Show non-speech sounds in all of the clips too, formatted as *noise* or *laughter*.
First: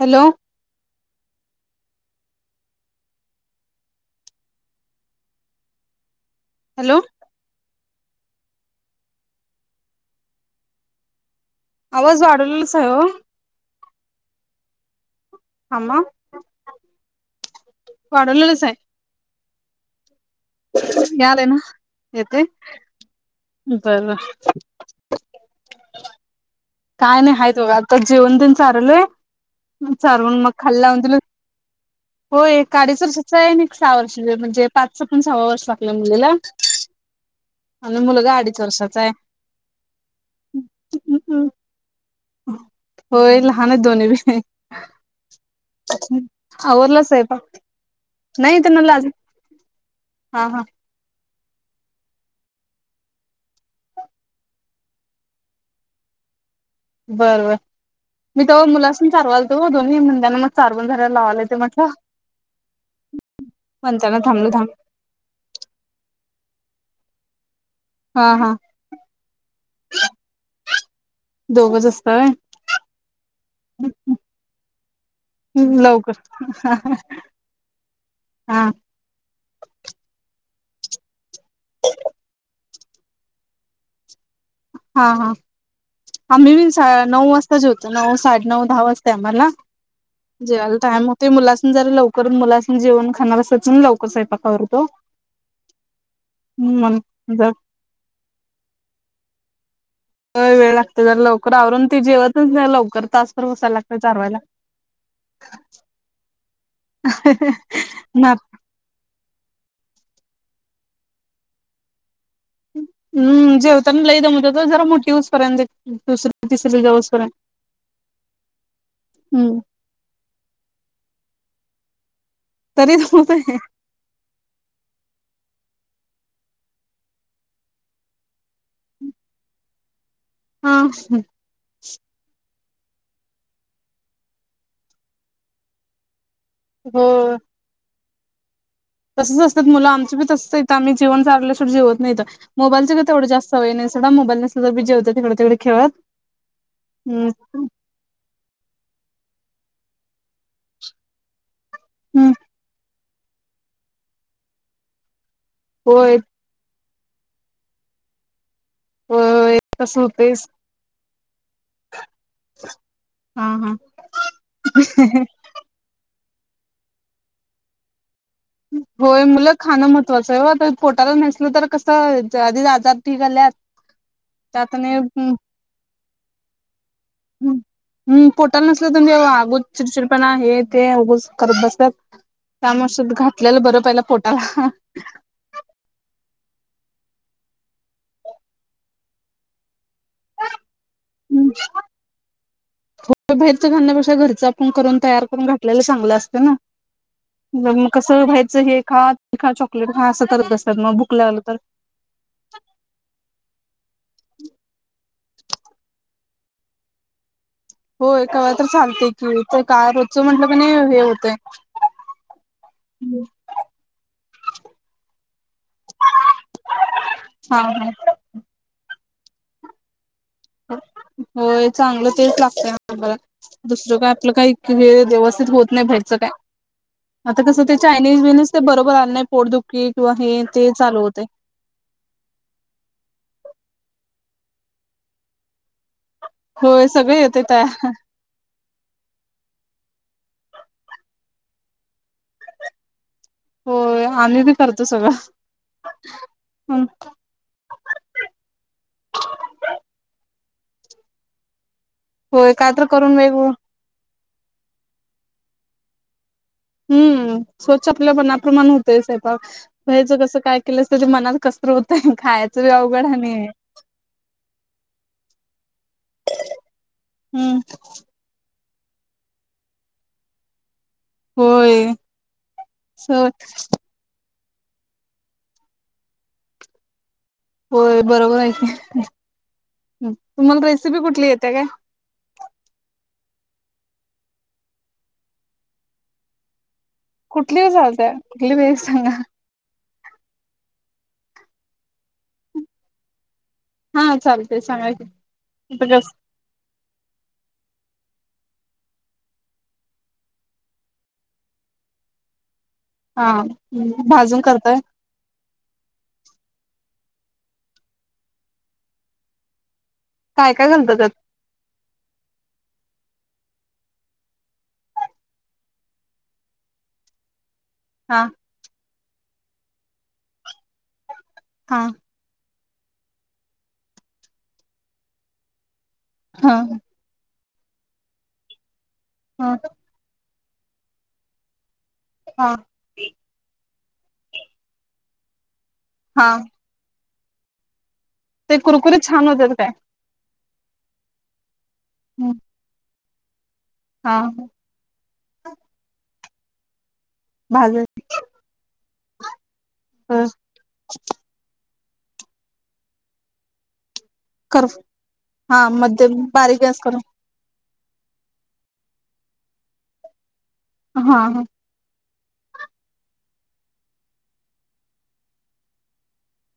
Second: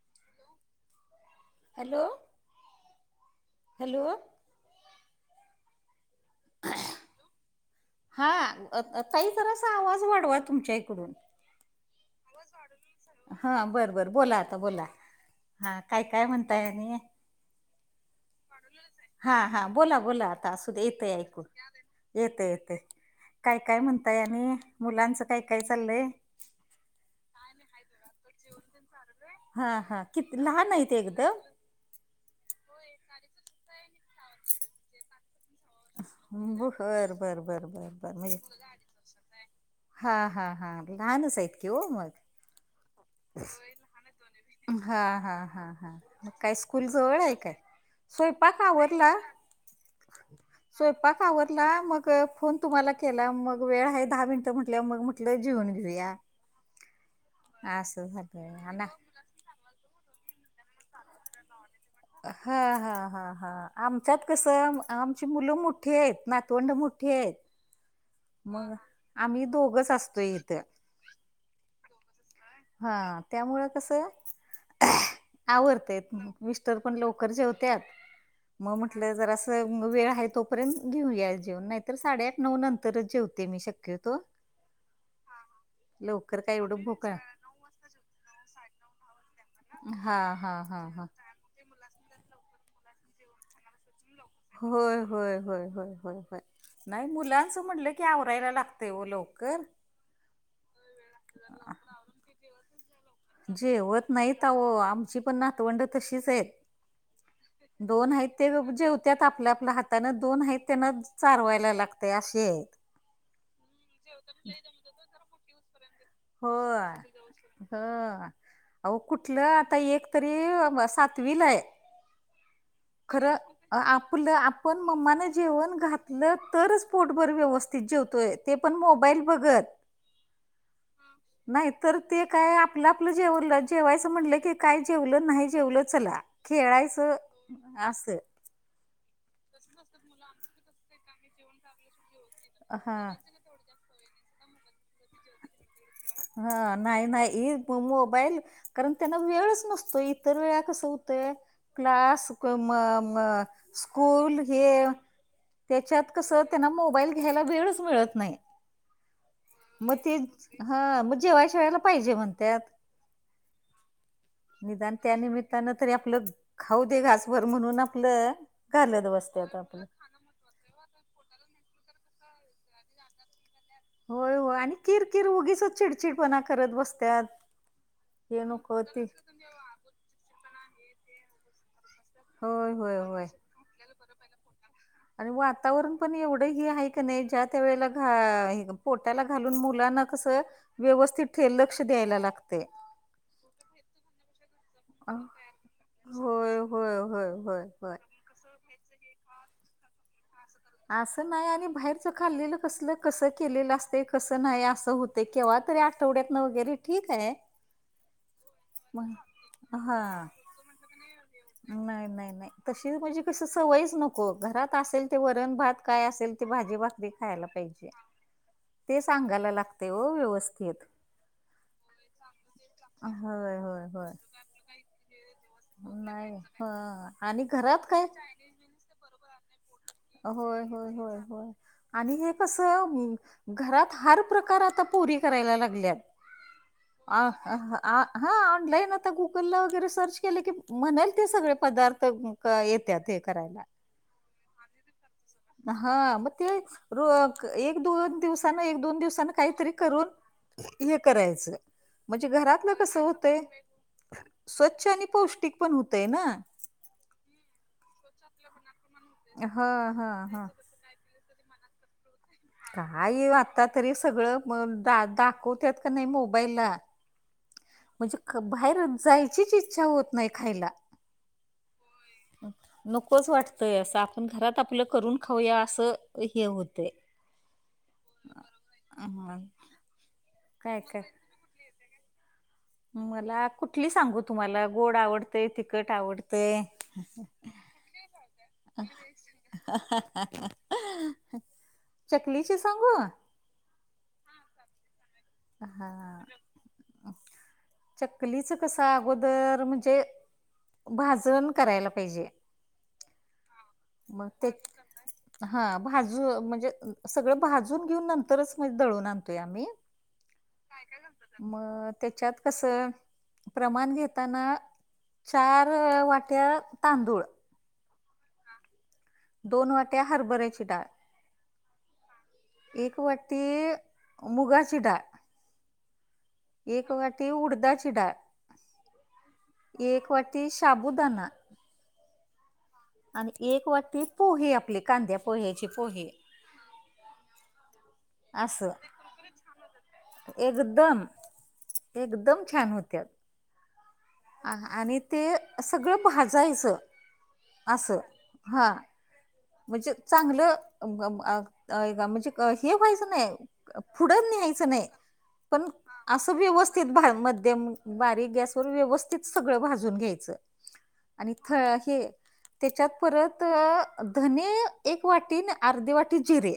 Hello. Hello. Hello. Hello. हा आ ताई जरासा आवाज वाढवा तुमच्या इकडून. आवाज वाढवलाच आहे हो. हा बरं बरं बोला आता बोलाव. हा मग वाढवलेला च आहे. हा हा बोला बोला असू दे येते ऐकू यालाय ना येते येतंय येतंय काय काय बर म्हणताय आणि मुलांच काय काय चाललंय काय नाही हाय बघा आता जेवण तेन चारवलंय हा हा चारवून किती मग लहान खाली आहेत लावून दिलं एकदम? होय एक अडीच वर्षाचा आहे एक सहा वर्षा म्हणजे पाच पण सहाव वर्ष लागलं मुलीला बर बर बर बर आणि बर मुलगा म्हणजे अडीच वर्षाचा आहे हा हा हा लहानच आहेत की हो मग होय लहान आहेत दोन्ही बी हा हां हां हां मग काय स्कूल आवरला जवळ आहे स्वयंपाक काय नाही स्वयंपाक त्यांना लाज आवरला हा हा स्वयंपाक आवरला मग फोन तुम्हाला केला मग वेळ आहे दहा मिनटं म्हटल्यावर मग म्हटलं जेवून घेऊया *unintelligible* बरं बर असं मी झालं तव्हा हा ना मुलासनि चारवालतो दोन्ही मुलग्यांना चारवून झाल्यावर लावायला येत म्हटलं हा हा हा हा म्हणताना आमच्यात कस थांबलो थांब आमची मुलं मोठी आहेत नातवंड मोठी आहेत हा हा मग आम्ही दोघच असतोय इथं. दोघच असताय होय हा त्यामुळ कसं आवरतय लवकर हा मिस्टर पण लवकर जेवत्यात हा आपलं जर असं वेळ आहे तोपर्यंत घेऊ या जेऊन नाही तर साडेआठ नऊ नंतरच जेवते मी शक्य तो हा हा आम्ही काय बी एवढं सा भोका नऊ वाजता जेवतो नऊ साडे नऊ दहा वाजते आम्हाला. दहा वाजता त्यांना हा हा जेवायला हा हा टाइम होते मुलासनि जरा लवकर मुलासनि जेऊण खाणार असं म्हणून लवकरच सायंपाक होय होय होय होय होय होय मग नाही जर मुलांचं म्हटलं की आवरायला लागतेय हो लवकर. होय वेळ लागतो जर लवकर आवरून ते जेवतच नाही लवकर तास भर बसाय लागत चारवायला. हो आमचि पण नातवंड तशीच आहेत. *inaudible* दोन आहेत ना ते गप्प जेवत्यात आपल आपल हाताानं दोन आहेत त्यांना चारवायला लाग ते असे हम्म जेवताना लय दमवत्यात जरा मोठी होऊस पर्यंत हो हो अव कुठलं हम्म आता एक तरी सातवीला आहे. तरी खरं जमतंय आपलं आप पण मम्मान जेवण घातलं तरच पोटभर व्यवस्थित जेवतोय ते पण मोबाईल बघत. हा *inaudible* नाही तर ते काय आपलं आपलं जेवलं जेवायचं म्हटलं की काय जेवलं नाही जेवलं चला. खेळायचं असं तसच असतात मुलं आमचे पण तसं आमी जेवण चारल्याशिवा जेवत नाहीत मोबाईलच हा का तेवढं जास्त सवय नाही सोडा मोबाईल नसलं तरी बी जेवत्यात ईकड तिकड खेळत. हा नाही नाही ही हम्म मोबाईल कारण त्यांना वेळच नसतोय इतर वेळा कसं होतंय क्लास क म म स्कूल हे तेच्यात होय कस त्यांना मोबाईल घ्यायला वेळच मिळत नाही होय म तसं होतेच तेच हा म जेवाय त्यावेळेला पाहिजे म्हणत्यात हा हा निदान त्यानिमित्त त्यान तरी आपलं खाऊ दे घासभर म्हणून आपलं घालत बसत्यात आपलं तस वाटलं पोटाला नसल तर कसं आधी आजारी झाल्यास होय होय आणि किर किर उगीचच चिडचिडपणा करत बसत्यात हू हे पोटाला नको नसल ते तर तेव्हा आग होते चिडचिडपणा हे ते उगच करत बसतात होय होय त्यामुळ होय घातलेल बरं पाहिला पोटाला आणि वातावरण पण एवढं हे आहे कणी ज्या त्या वेळेला घा पोटाला घालून मुलांना कस व्यवस्थित हे लक्ष द्यायला लागतय ते बाहेरच घालण्या पेक्षा घरच करून तयार करून घातलेल चांगलं असतना होय होय होय होय मग होय कसं बाहेरच हे खा हे खा चॉकलेट खा असं करत बसतात मग भुक लागल तर च खाल्लेलं कसल कसं केलेलं असते कसं नाही असं होतय केव्हा तरी आठवड्यात वगैरे ठीक हाय होय कवा तर चालते की तर काय हा रोजच म्हंटलं कणी हे होतंय नाही नाही नाही तशी म्हणजे कस सवयच नको घरात असेल ते वरण भात काय असेल ते भाजी भाकरी खायला हा पाहिजे हा ते सांगायला लागतय ओ होय चांगलं तेच लागतंय बर होय होय दुसरं होय काय आपलं काही वेळ व्यवस्थित होत नाही बाहेरच काय हा आता कसं ते चायनीज बिनिज ते बरोबर आल नाही पोटदुखी किंवा हे होय ते होय चालू होय होतय होय आणि हे कसं घरात हर प्रकार आता पोरी करायला लागल्यात होय सगळे आ येतंय तयार आ हा ऑनलाईन आता गुगलला वगैरे सर्च केलं की म्हणेल ते सगळे पदार्थ येत्यात हे करायला होय आम्ही बी करतो सगळं हा म तेच एक दोन दिवसान एक दोन दिवसान काहीतरी करून हे करायचं म्हणजे होय घरातलं काय तर कसं करून होतंय वेग स्वच्छ आणि पौष्टिक पण होतय ना हू स्वच्छ आपल्या मनाप्रमाण होतय हा हा साहेबच कस हा काय केलं तुझ्या मनात कस तर होतय खाय काय आता तरी सगळं म दाखवत्यात कणी मोबाईलला हू म्हणजे बाहेरं जायचीच इच्छा होत नाही खायला होय होय सवय नकोच वाटतय असं आपण घरात आपलं करून खाऊया असं हे होतंय होय बरोबर हाय की हा तुम्हाला काय रेसिपी काय कुठली येत्या काय मला कुठली सांगू तुम्हाला गोड आवडतय तिखट आवडतय कुठली बी चालत्या कुठली बी एक सांगा चकली ची सांगू हा चालतय सांगा की आता हा कस चकलीच कस अगोदर म्हणजे भाजण करायला पाहिजे हा मग भाजून ते करताय हा भाजू म्हणजे सगळं भाजून घेऊन नंतरच दळून आणतोय आम्ही. काय काय घालता त्यात मग त्याच्यात कसं प्रमाण घेताना चार वाट्या तांदूळ हा दोन वाट्या हरभऱ्याची डाळ. हा. एक वाटी मुगाची डाळ. हा एक वाटी उडदाची डाळ हा एक वाटी ती शाबुदाना. हा. आणि एक वाटी पोहे आपली कांद्या पोह्याची पोहे. हां. ते असं कुरकुरीत छान होतात काय एकदम एकदम छान होत्यात. हा. आणि ते सगळं भाजायचं भाज असं हां. म्हणजे चांगलं म्हणजे आ हे व्हायचं नाही पुढं कर न्यायचं नाही हा पण मध्यम असं बारीक गॅस व्यवस्थित करून भा मध्यम. बारीक गॅसवर व्यवस्थित सगळं भाजून घ्यायचं हा आणि थळ हे. त्याच्यात परत धने एक वाटीन आणि अर्धी वाटी जिरे.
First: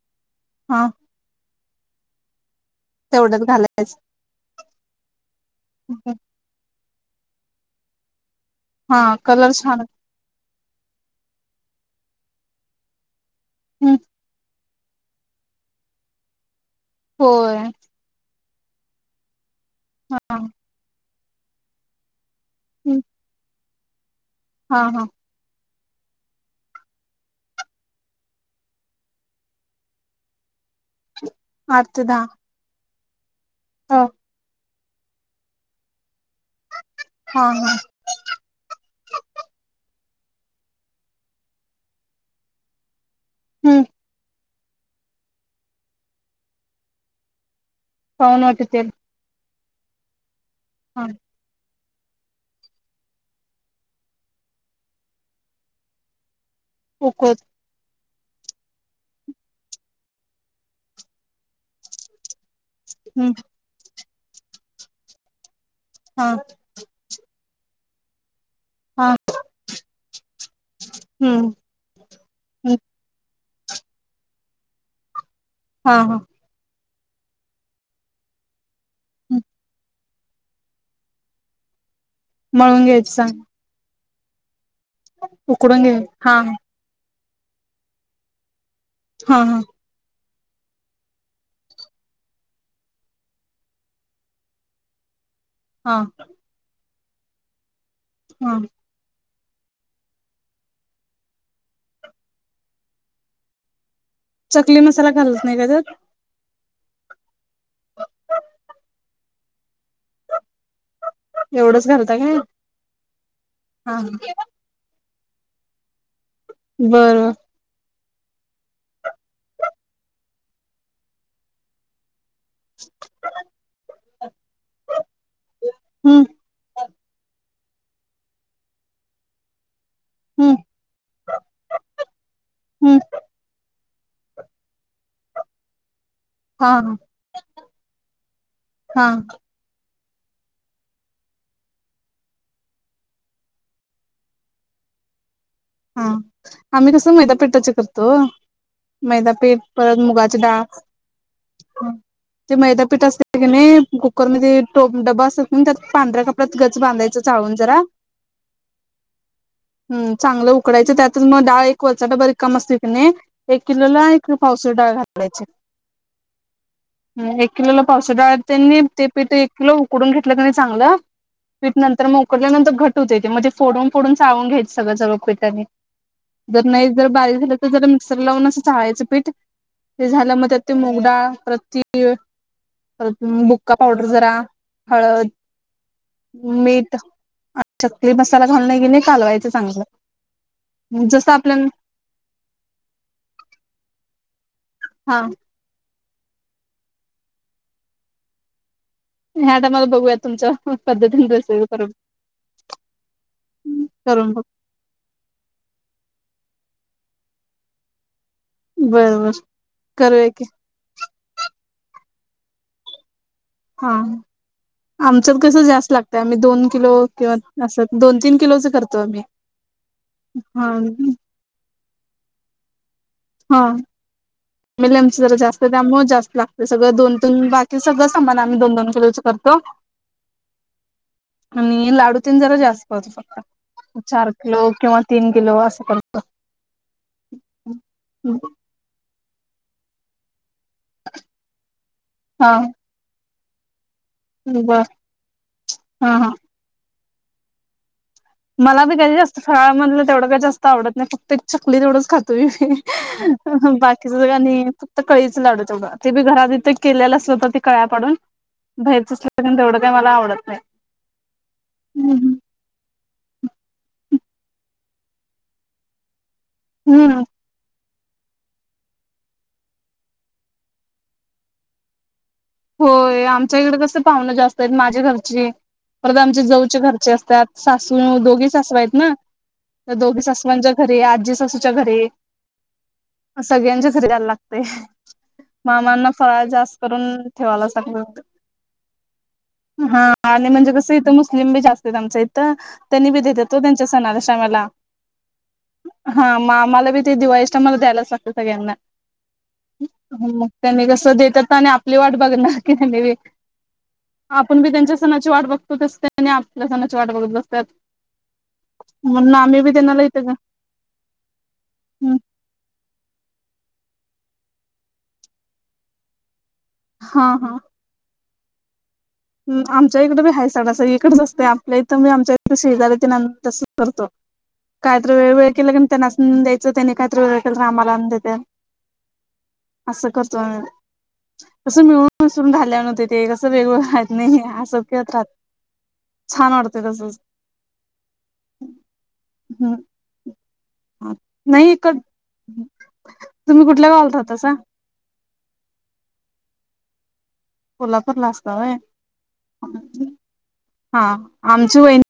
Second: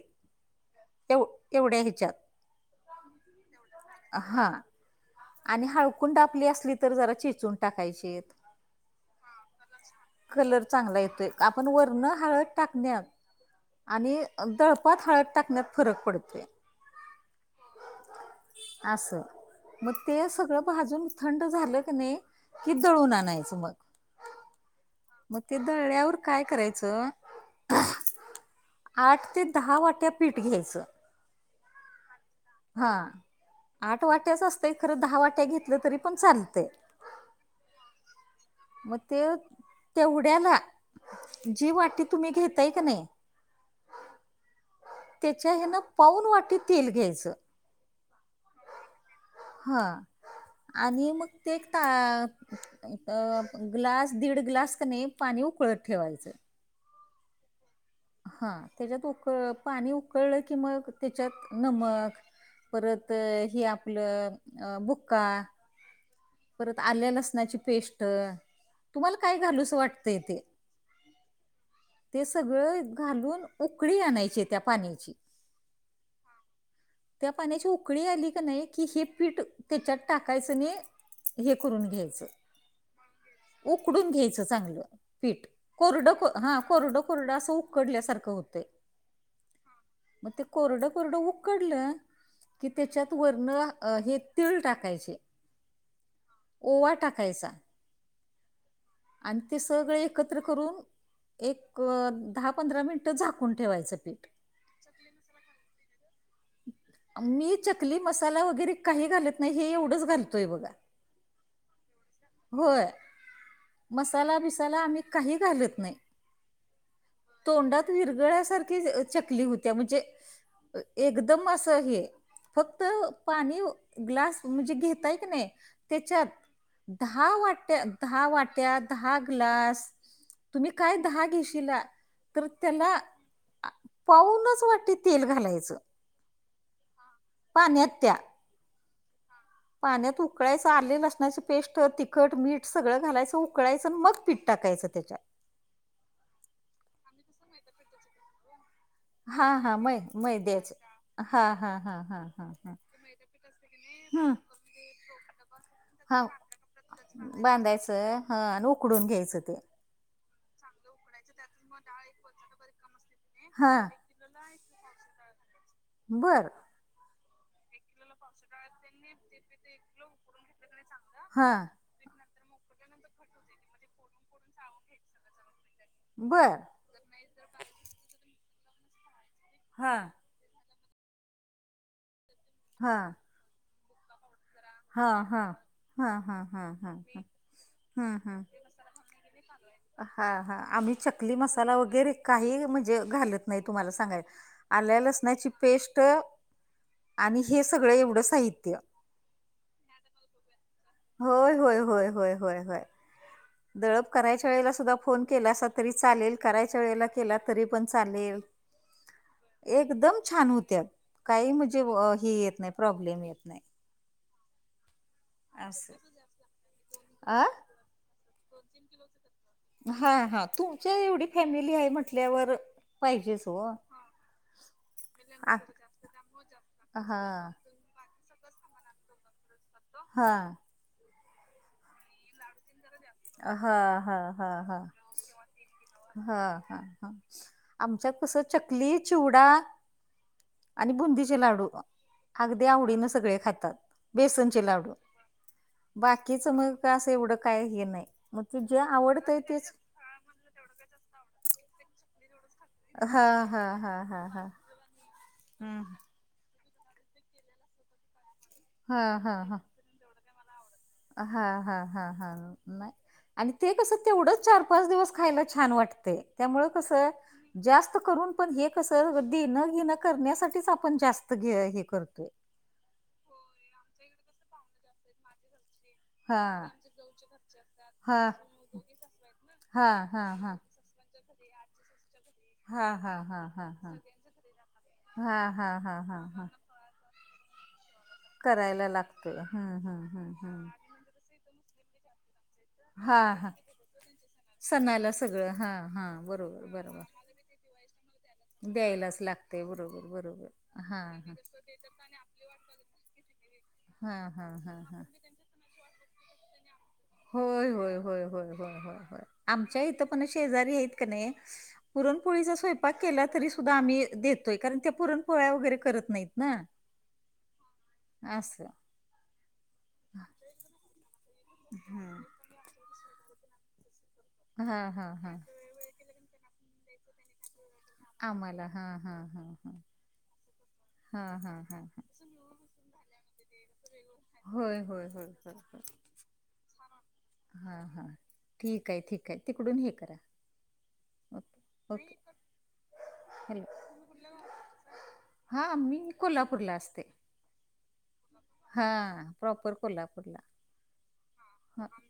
हा. एव एवढ्या ह्याच्यात. तेवढंच घालायच. हा आणि हळकुंड आपली असली तर जरा चिचून टाकायचित. हा कलर छान असं कलर चांगला येतोय आपण वरण हळद टाकण्यात हम्म आणि दळ पात हळद टाकण्यात फरक पडतोय. होय. असं. मग ते हा सगळं भाजून थंड झालं की नाही कि हम्म दळून आणायचं मग. हा हा. मग ते दळळ्यावर काय करायचं. आठ ते दहा वाट्या पीठ घ्यायचं. आठ ते दहा. हा आठ हो वाट्याच असतय खरं दहा वाट्या घेतलं तरी पण चालते. हा हा. मग ते तेवढ्याला. जी वाटी तुम्ही घेताय कणी हम्म. त्याच्या हेन पावून वाटी तेल घ्यायचं. पाहून वाटी तेल. हा हा आणि मग टाक. ग्लास दीड ग्लास कने पाणी उकळत ठेवायचं. कुकत. हा त्याच्यात उकळ पाणी उकळलं की मग त्याच्यात नमक परत हम्म हे आपलं बुक्का. हा. परत आले लसणाची पेस्ट. हा तुम्हाला काय घालूस वाटतय ते. हम्म ते हम्म सगळं घालून उकळी आणायची त्या पाण्याची. हा हा. त्या पाण्याची उकळी आली का नाही की हे पीठ त्याच्यात टाकायचं नी हे करुन घ्यायचं. मंग नीट सांग. *unintelligible* उकडून घ्यायचं चांगलं पीठ उकडून घ्याय कोरड हा कोरड कोरड असं उकडल्यासारखं होतय. हा हा. मग ते कोरड कोरड उक उकडलं की त्याच्यात वरण अ हे तिळ टाकायचे. हा. ओवा टाकायचा. हा. आणि ते सगळे एकत्र करून एक दहा पंधरा मिनिटं झाकून ठेवायचं पीठ. चकली मसाला घालत नाही का त्यात? मी चकली मसाला वगैरे काही घालत नाही हे एवढंच घालतोय बघा.. एवढंच घालता काय होय हा मसाला बिसाला आम्ही काही घालत नाय. बरं. तोंडात विरगळ्यासारखी चकली होत्या म्हणजे एकदम अस आहे फक्त *unintelligible* पाणी ग्लास म्हणजे घेताय की नाय हम्म त्याच्यात दहा वाट्या दहा वाट्या दहा ग्लास हम्म तुम्ही काय दहा घेशिला तर त्याला हम्म पावूनच वाटी तेल घालायचं. हा हा. पाण्यात त्या. हा. पाण्यात उकळायचं आले लसणाची पेस्ट तिखट मीठ सगळं घालायचं उकळायचं मग पिठ टाकायचं त्याच्यात. हा आम्ही कसं मैदा पिठाचं करतो. मैदा हा पीठ हा परत मै मुगाची मै डाळ. द्यायचं हा हा हा हा हा ते हा. मैदा पीठ असतं कनाय हम्म. कुकरमध्ये टो डबा अस मग त्यात हा पांढऱ्या कपड्यात गच बांधायचं चाळून जरा. बांधायचं ह आणि उकडून घ्यायचं ते. हम् चांगलं उकडायचं त्यातच मग डाळ एक वरचा डबा रिकामा असतोय कनी एक हा. किलोला पावशेर डाळ घालायची. बरं. ह एक किलोला पावशेर डाळ त्यांनी ते पीठ एक किलो उकडून घेतलं कणी चांगलं. हा पीठ नंतर मग, उकडल्यानंतर घट होते ते म्हणजे, फोडून फोडून जाळून घ्यायचं सगळं सगळ पीठ त्यांनी. बर जर नाही जर बारीक झालं तर, जरा मिक्सर लावून असं चाळायचं पीठ हा ते झाल्या मग ते. त्या मूग डाळ परत, तीळ हा परत, बुका पावडर जरा. हा हळद हा. हा हा हा हा मीठ ह चकली हम्म हम्म. मसाला घालून ये कणी कालवायचं चांगलं. हा हा.. आम्ही जसं चकली आपल्याला मसाला वगैरे काही म्हणजे, घालत नाही तुम्हाला सांगाय. आल्या हा लसणाची पेस्ट, आणि हे सगळं एवढं साहित्य. मॅडम आता बघुया तुमच्या पद्धतीने होय, रेसिपी होय, करून. होय, होय, होय, होय. दळप करून बघ करायच्या वेळेला सुद्धा. फोन केलासा तरी चालेल, करायच्या वेळेला केला तरी पण चालेल. बर बर एकदम करूया की छान होत्यात. काही म्हणजे हे, येत नाय प्रॉब्लेम येत नाय. हा. आमच्यात कसं जास्त असं. लागतंय, आम्ही दोन किलो किंवा अ असं दोन तीन किलोच करतो आम्ही. हा हा, तुमच्या एवढी. फॅमिली हाय म्हटल्यावर पाहिजेच ओ. हा फॅमिली आमची जरा जास्तं त्यामुळे जास्त लागते. सगळं दोन दोन हा. भा ते सगळं सामान आणून, दोन दोन किलोच करतो. हा. आणि लाडू तेन जरा जास्तं. हा हा चार हा किलो हा किंवा तीन किलो असं करतो. हा हा हा. आमच्यात कस चकली चिवडा. आणि बुंदीचे लाडू हा अगदीे, आवडीनं सगळे खातात. बेसनचे बर लाडू, हा हा बाकीचं मग असं एवढं काय हे नाही. मग ते जे मला बी कधी आवडतंय जास्त तेच फराळ मधलं तेवढं का जास्त आवडत नाही फक्तं एक चकली तेवढच खातोय हा हा मी. हा बाकीच हा हा आणि, कळीच लाडू हम्म तेवढ ते बी, घरात इथं केलेल्या असलं तर ते कळ्या पाडून हा भैरच असल हा हा तेवढं. ते मला आवडत नाही. हा हा हा हा. नाही आणि ते कसं, तेवढंच चार पाच दिवस खायला छान वाटते त्यामुंळ कसं. हम्म जास्त करून पण हे कसं, देणं घेण करण्यासाठीच आपण जास्त घ हे करतोय. होय आमच्या इकडं कसं पावन जास्तं आहेत माझ्या घरची. परत आमच्या जाऊच्या घरचे असतात. सासू आपण दोघी सासवा आहेत ना तर दोघी सासवांच्या, घरी आजी सासूच्या घरी. हा हा हा हा हा सगळ्यांच्या घरी द्यायला लागतंय, हा हा हा *unintelligible* हा फराळ जास्तं करून ठेवायलाच लागत. करायला लागतंय हम हम हम. लिंबी जास्त आहेत आमच्या इथं त्यांनी बी हा हा देत्यात त्यांच्या सणा शमाला, सणाला सगळं हा हा बरोबर आम्हाला बरोबर. बी ते दिवाळीच्या टाईमाला द्यायलाच लागतं. सगळ्यांना द्यायलाच लागते बरोबर मग बरोबर हा. बाकी मी बी हा हा आपण बी हा त्यांच्या हा. सणाची वाट बघतो, तसं त्यांनी आपल्या सणाची वाट बघ होय होय होय होय होय होय होय. आम्ही बी आमच्या त्यांना इथं लई पण त्याचं शेजारी आहेत कणी. हम्म पुरणपोळीचा स्वयं पाक केला तरी सुद्धा आम्ही देतोय, कारण त्या पुरण पोळ्या वगैरे करत नाहीत ना. हा हा. असं. आमच्या इकडें बी हायसा तस एकच असत आपल्या इथं तुमी मी हम्म. आमच्या ते शेजारी तेन आम्ही तसच करतो हा काही हा तर हा वेळ वेळ केलकनि त्यांना. हम द्यायचं त्यानी काहीतरी वेगळं केल आमाला आण. आम्हाला हा हा हा हा हा हा हा ह. मिसळुन राहील्यान ते कसं वेगळं. होय होय होय छान वाटते तसच हा हा. ठीक आहे ठीक आहे तिकडून हे करा. ह ओके नाही क ओके तुम्ही हॅलो कुठल्या गाव तसा. हा मी कोल्हापूरला असते. कोल्हापूरला असता व्हय हा प्रॉपर कोल्हापूरला आमची हा वहिणी.